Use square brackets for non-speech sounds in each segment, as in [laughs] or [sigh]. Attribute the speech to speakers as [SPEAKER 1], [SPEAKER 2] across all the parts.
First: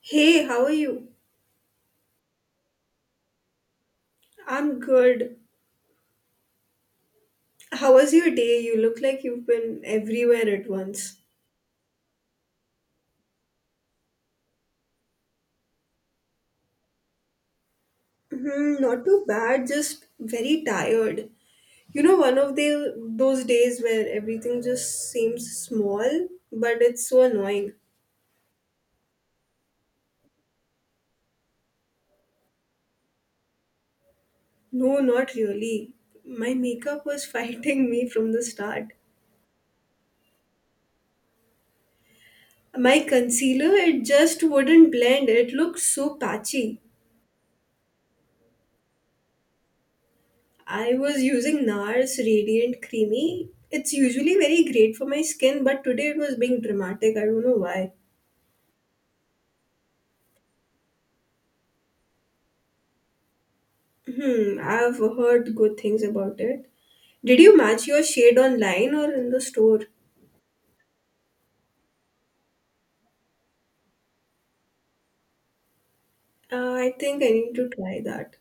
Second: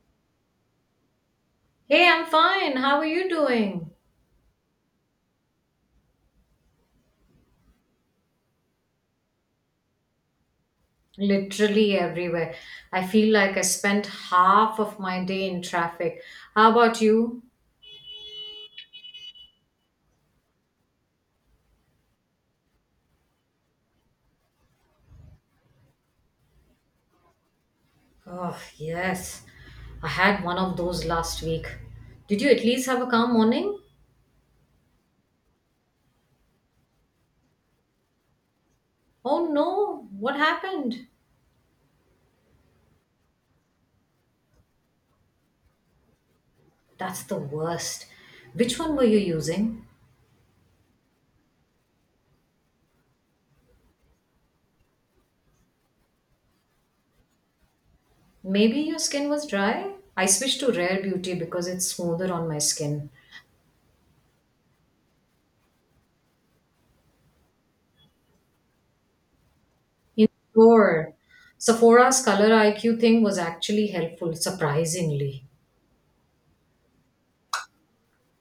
[SPEAKER 1] Hey, how are you?
[SPEAKER 2] Hey, I'm fine. How are you doing?
[SPEAKER 1] I'm good. How was your day? You look like you've been everywhere at once.
[SPEAKER 2] Literally everywhere. I feel like I spent half of my day in traffic. How about you?
[SPEAKER 1] Hmm, not too bad, just very tired. You know, one of the those days where everything just seems small, but it's so annoying.
[SPEAKER 2] Oh, yes. I had one of those last week. Did you at least have a calm morning?
[SPEAKER 1] No, not really. My makeup was [laughs] fighting me from the start.
[SPEAKER 2] Oh, no. What happened?
[SPEAKER 1] My concealer, it just wouldn't blend. It looked so patchy.
[SPEAKER 2] That's the worst. Which one were you using?
[SPEAKER 1] I was using NARS Radiant Creamy. It's usually very great for my skin, but today it was being dramatic. I don't know why.
[SPEAKER 2] Maybe your skin was dry? I switched to Rare Beauty because it's smoother on my skin.
[SPEAKER 1] Hmm, I've heard good things about it. Did you match your shade online or in the store?
[SPEAKER 2] In sure. Sephora's color IQ thing was actually helpful, surprisingly.
[SPEAKER 1] I think I need to try that.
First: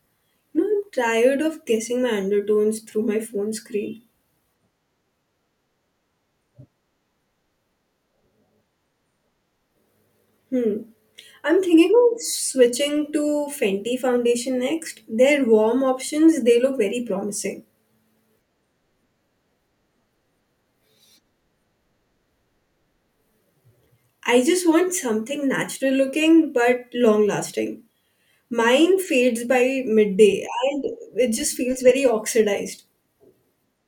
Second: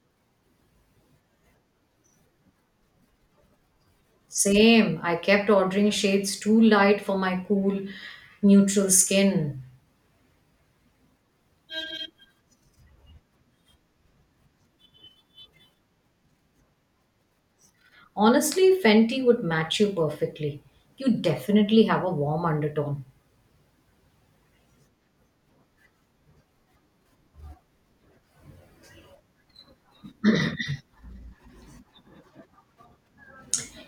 [SPEAKER 1] No, I'm tired of guessing my undertones through my phone screen.
[SPEAKER 2] Same. I kept ordering shades too light for my cool, neutral skin.
[SPEAKER 1] Hmm. I'm thinking of switching to Fenty foundation next. Their warm options, they look very promising.
[SPEAKER 2] Honestly, Fenty would match you perfectly. You definitely have a warm undertone.
[SPEAKER 1] I just want something natural looking but long lasting. Mine fades by midday and it just feels very oxidized.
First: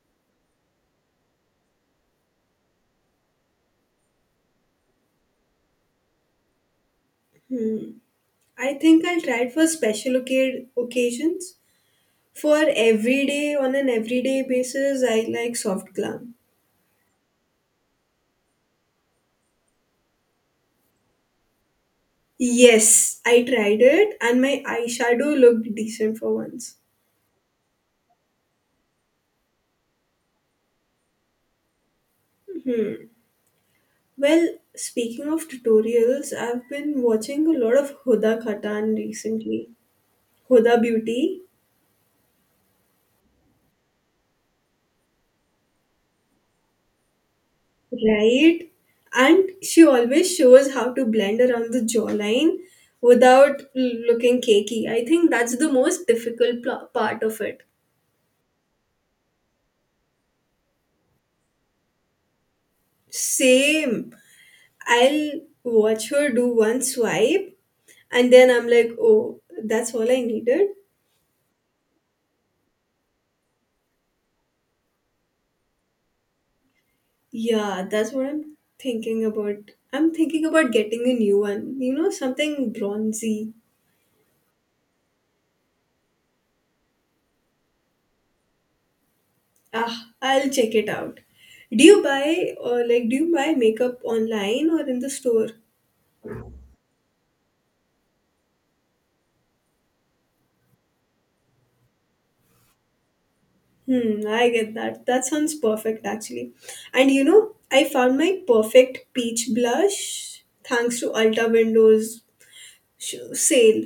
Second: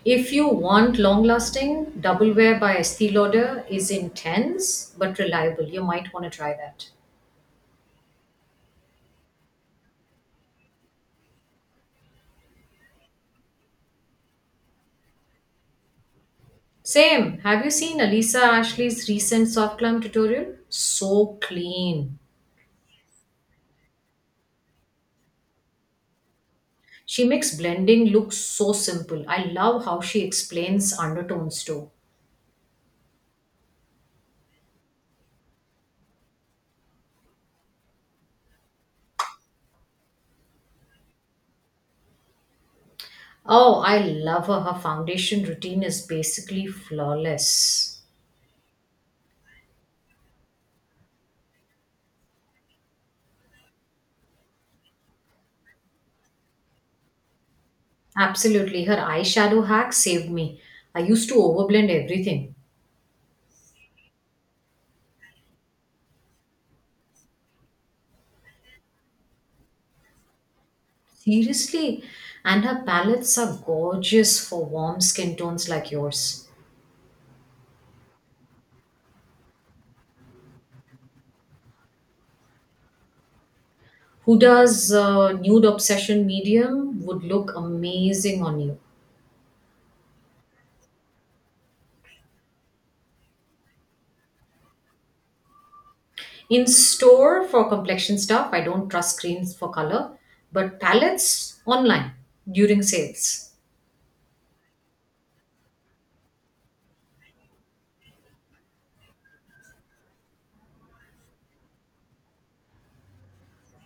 [SPEAKER 2] If you want long lasting, Double Wear by Estee Lauder is intense but reliable. You might want to try that.
[SPEAKER 1] I think I'll try it for occasions. For everyday, on an everyday basis, I like soft glam.
[SPEAKER 2] Same. Have you seen Alisa Ashley's recent soft glam tutorial? So clean.
[SPEAKER 1] Yes, I tried it and my eyeshadow looked decent for once.
[SPEAKER 2] She makes blending look so simple. I love how she explains undertones too.
[SPEAKER 1] Well, speaking of tutorials, I've been watching a lot of Huda Khatan recently. Huda Beauty.
[SPEAKER 2] Oh, I love her. Her foundation routine is basically flawless.
[SPEAKER 1] Right? And she always shows how to blend around the jawline without looking cakey. I think that's the most difficult part of it.
[SPEAKER 2] Absolutely. Her eyeshadow hack saved me. I used to overblend everything.
[SPEAKER 1] Same. I'll watch her do one swipe and then I'm like, oh, that's all I needed.
[SPEAKER 2] Seriously. And her palettes are gorgeous for warm skin tones like yours.
[SPEAKER 1] Yeah, that's what I'm thinking about. I'm thinking about getting a new one, you know, something bronzy.
[SPEAKER 2] Huda's nude obsession medium would look amazing on you.
[SPEAKER 1] Ah, I'll check it out. Do you buy or like do you buy makeup online or in the store?
[SPEAKER 2] In store for complexion stuff, I don't trust screens for color, but palettes online during sales.
[SPEAKER 1] Hmm, I get that. That sounds perfect actually. And you know, I found my perfect peach blush thanks to Ulta Windows sh- sale,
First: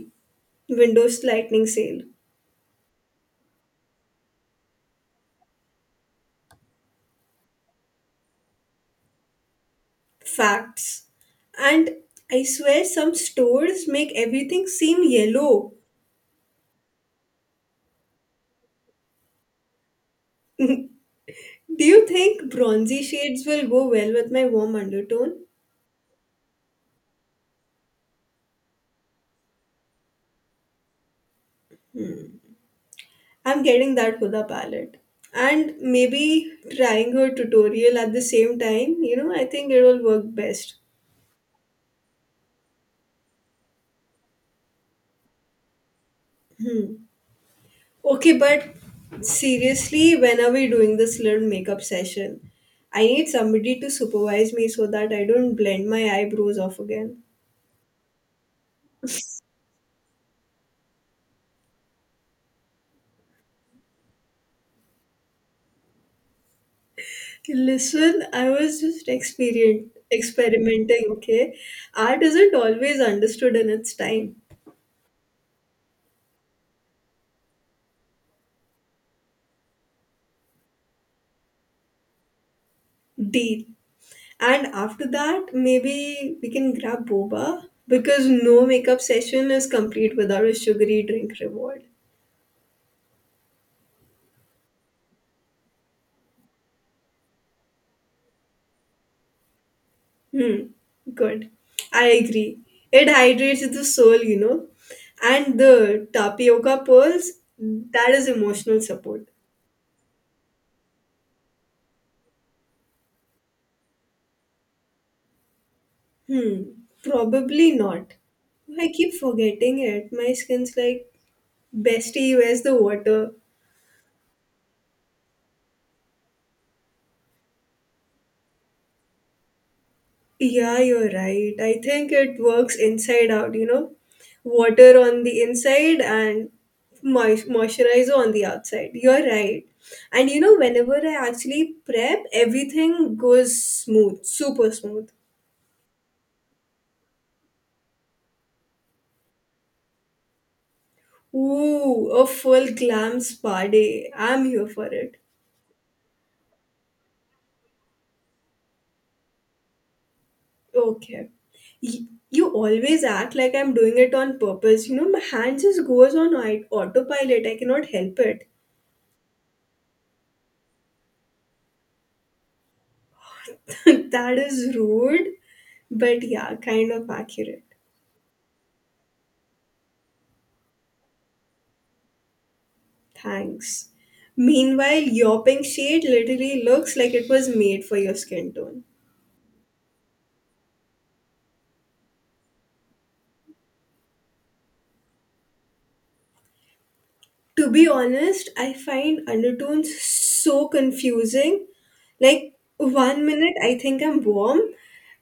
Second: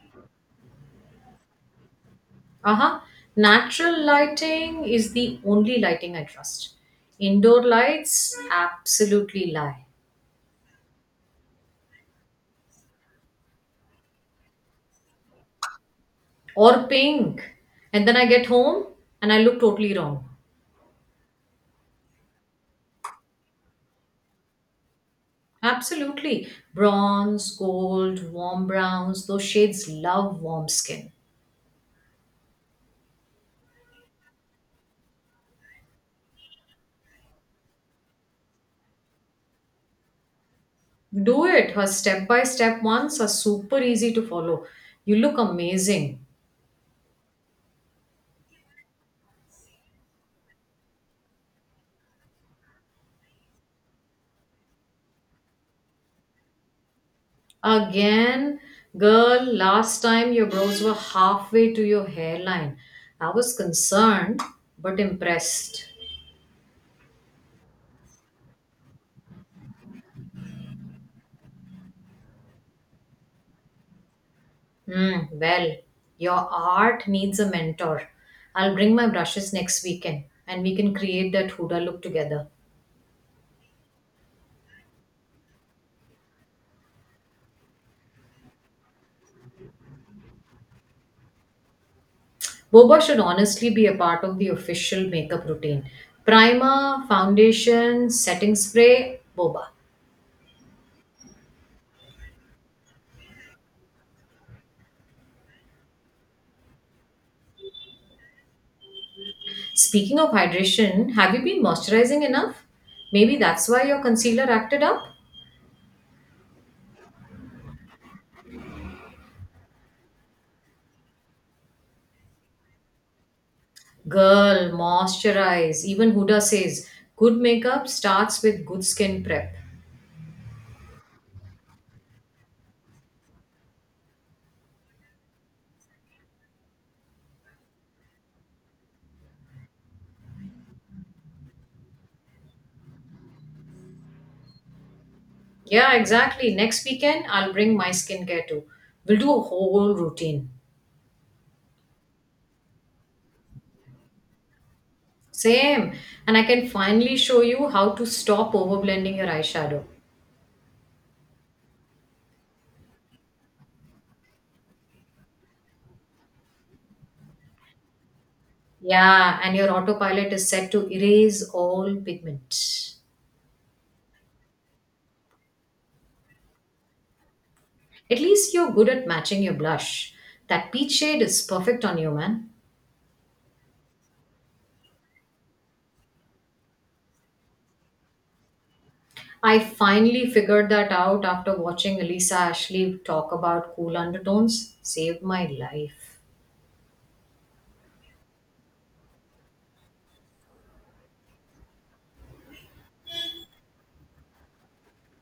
[SPEAKER 1] Windows Lightning sale.
[SPEAKER 2] Uh huh. Natural lighting is the only lighting I trust. Indoor lights absolutely lie.
[SPEAKER 1] Facts. And I swear some stores make everything seem yellow.
[SPEAKER 2] Or pink. And then I get home and I look totally wrong.
[SPEAKER 1] Do you think bronzy shades will go well with my warm undertone?
[SPEAKER 2] Absolutely. Bronze, gold, warm browns, those shades love warm skin.
[SPEAKER 1] I'm getting that Huda palette. And maybe trying her tutorial at the same time, you know, I think it will work best.
[SPEAKER 2] Do it. Her step by step ones are super easy to follow. You look amazing.
[SPEAKER 1] Okay, but seriously, when are we doing this little makeup session? I need somebody to supervise me so that I don't blend my eyebrows off again.
[SPEAKER 2] Again, girl, last time your brows were halfway to your hairline. I was concerned but impressed.
[SPEAKER 1] Listen, I was just experien experimenting, okay? Art isn't always understood in its time.
[SPEAKER 2] Hmm, well, your art needs a mentor. I'll bring my brushes next weekend and we can create that Huda look together.
[SPEAKER 1] Deal. And after that, maybe we can grab boba because no makeup session is complete without a sugary drink reward.
[SPEAKER 2] Boba should honestly be a part of the official makeup routine. Primer, foundation, setting spray, Boba.
[SPEAKER 1] Hmm. Good. I agree. It hydrates the soul, you know. And the tapioca pearls, that is emotional support.
[SPEAKER 2] Speaking of hydration, have you been moisturizing enough? Maybe that's why your concealer acted up?
[SPEAKER 1] Hmm. Probably not. I keep forgetting it. My skin's like, bestie, where's the water?
[SPEAKER 2] Girl, moisturize. Even Huda says good makeup starts with good skin prep.
[SPEAKER 1] Yeah, you're right. I think it works inside out, you know, water on the inside and moisturizer on the outside. You're right. And you know, whenever I actually prep, everything goes smooth, super smooth.
[SPEAKER 2] Yeah, exactly. Next weekend, I'll bring my skincare too. We'll do a whole routine.
[SPEAKER 1] Ooh, a full glam spa day. I'm here for it.
[SPEAKER 2] Same. And I can finally show you how to stop overblending your eyeshadow.
[SPEAKER 1] Okay. You always act like I'm doing it on purpose. You know, my hand just goes on autopilot. I cannot help it.
[SPEAKER 2] Yeah, and your autopilot is set to erase all pigment.
[SPEAKER 1] [laughs] that is rude, but yeah, kind of accurate.
[SPEAKER 2] At least you're good at matching your blush. That peach shade is perfect on you, man.
[SPEAKER 1] Thanks. Meanwhile, your pink shade literally looks like it was made for your skin tone.
[SPEAKER 2] I finally figured that out after watching Elisa Ashley talk about cool undertones. Saved my life.
[SPEAKER 1] To be honest, I find undertones so confusing. Like, one minute I think I'm warm,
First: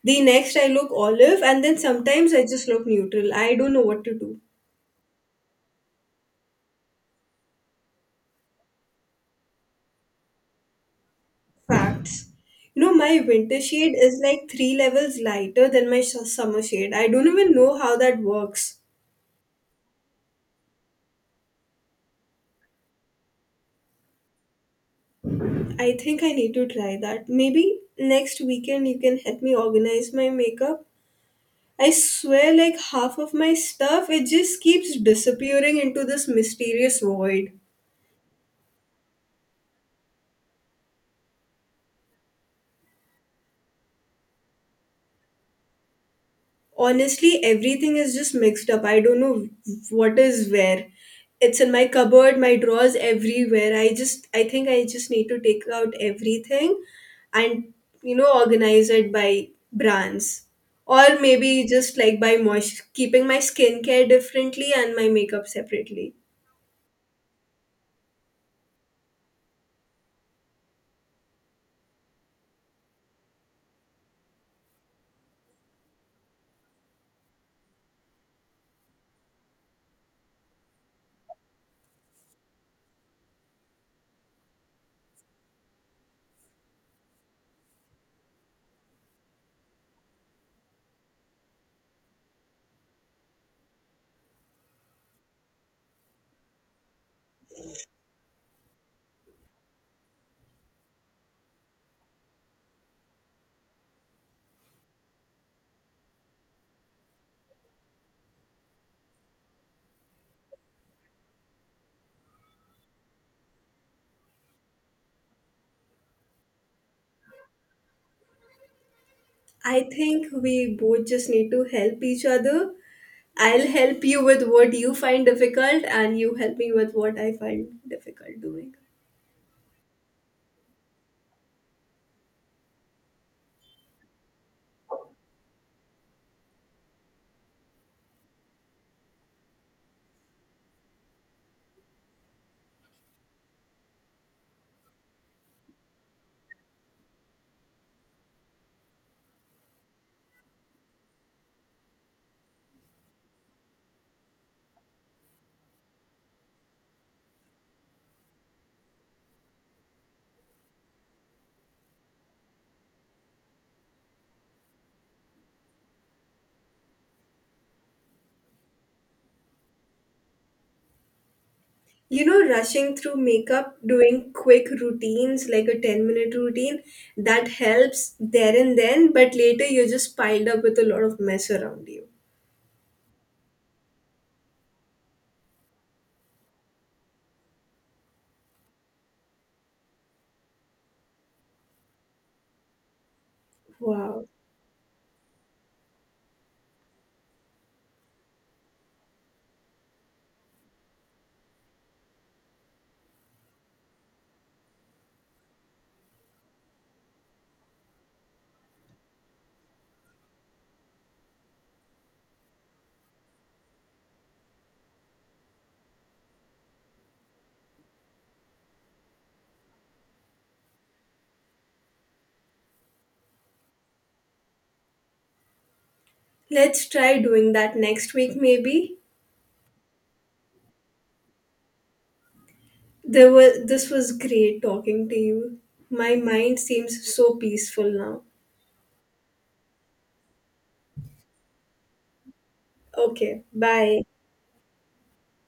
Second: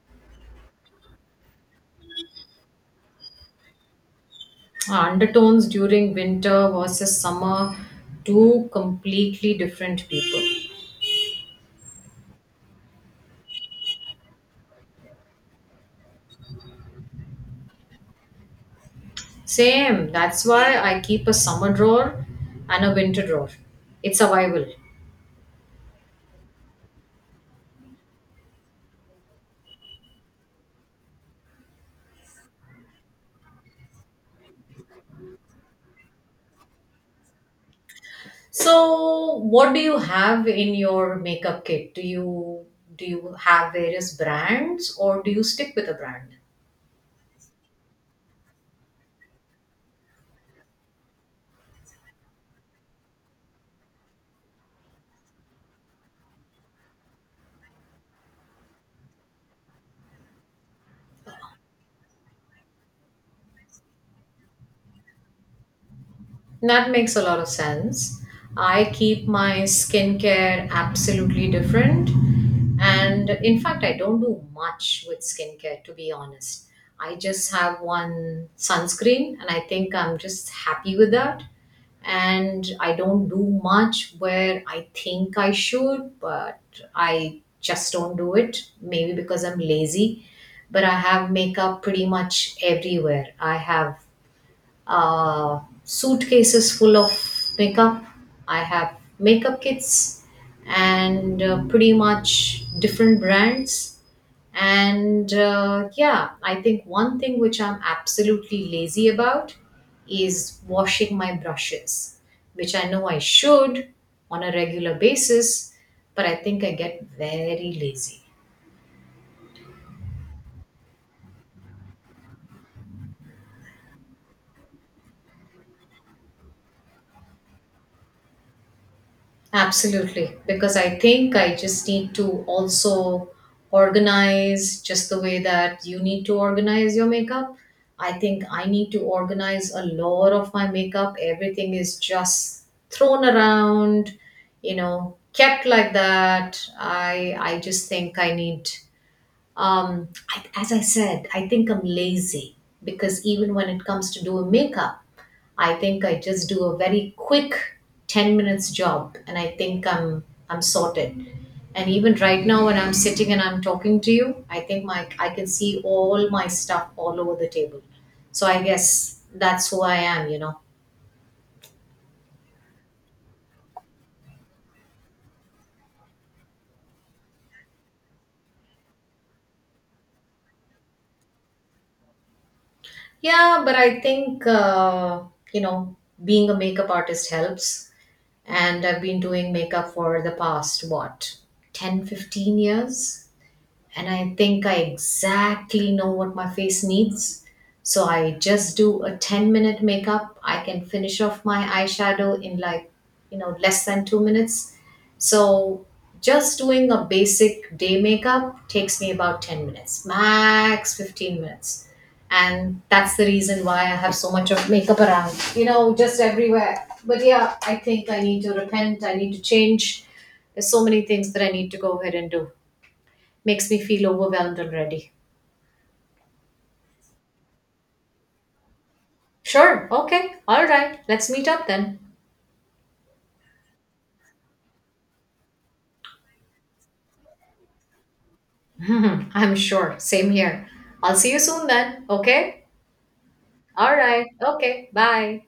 [SPEAKER 1] the next I look olive, and then sometimes I just look neutral. I don't know what to do.
[SPEAKER 2] Undertones during winter versus summer, two completely different people.
[SPEAKER 1] Facts. You know, my winter shade is like three levels lighter than my summer shade. I don't even know how that works.
[SPEAKER 2] Same. That's why I keep a summer drawer and a winter drawer. It's survival.
[SPEAKER 1] I think I need to try that. Maybe next weekend you can help me organize my makeup. I swear, like half of my stuff, it just keeps disappearing into this mysterious void.
[SPEAKER 2] So, what do you have in your makeup kit? Do you have various brands or do you stick with a brand?
[SPEAKER 1] Honestly, everything is just mixed up. I don't know what is where. It's in my cupboard, my drawers, everywhere. I think I just need to take out everything and, you know, organize it by brands. Or maybe just like by moist, keeping my skincare differently and my makeup separately.
[SPEAKER 2] That makes a lot of sense. I keep my skincare absolutely different. And in fact, I don't do much with skincare, to be honest. I just have one sunscreen, and I think I'm just happy with that. And I don't do much where I think I should, but I just don't do it. Maybe because I'm lazy. But I have makeup pretty much everywhere. I have suitcases full of makeup. I have makeup kits and pretty much different brands. And yeah, I think one thing which I'm absolutely lazy about is washing my brushes, which I know I should on a regular basis, but I think I get very lazy.
[SPEAKER 1] I think we both just need to help each other. I'll help you with what you find difficult, and you help me with what I find difficult doing.
[SPEAKER 2] Absolutely, because I think I just need to also organize just the way that you need to organize your makeup. I think I need to organize a lot of my makeup. Everything is just thrown around, you know, kept like that. I just think I need um as I said, I think I'm lazy because even when it comes to doing makeup, I think I just do a very quick 10 minutes job and I think I'm sorted. And even right now when I'm sitting and I'm talking to you, I think my I can see all my stuff all over the table. So I guess that's who I am, you know.
[SPEAKER 1] You know, rushing through makeup, doing quick routines like a 10-minute routine, that helps there and then, but later you're just piled up with a lot of mess around you.
[SPEAKER 2] Yeah, but I think you know, being a makeup artist helps and I've been doing makeup for the past what, 10, 15 years, and
[SPEAKER 1] Wow.
[SPEAKER 2] I think I exactly know what my face needs. So I just do a 10-minute makeup. I can finish off my eyeshadow in like, you know, less than 2 minutes. So just doing a basic day makeup takes me about 10 minutes, max 15 minutes. And that's the reason why I have so much of makeup around, you know, just everywhere. But yeah, I think I need to repent. I need to change. There's so many things that I need to go ahead and do. Makes me feel overwhelmed already.
[SPEAKER 1] Let's try doing that next week maybe.
[SPEAKER 2] Sure, okay, all right, let's meet up then.
[SPEAKER 1] There was this was great talking to you. My mind seems so peaceful now.
[SPEAKER 2] [laughs] I'm sure, same here. I'll see you soon then, okay?
[SPEAKER 1] Okay,
[SPEAKER 2] All
[SPEAKER 1] bye.
[SPEAKER 2] right, okay, bye.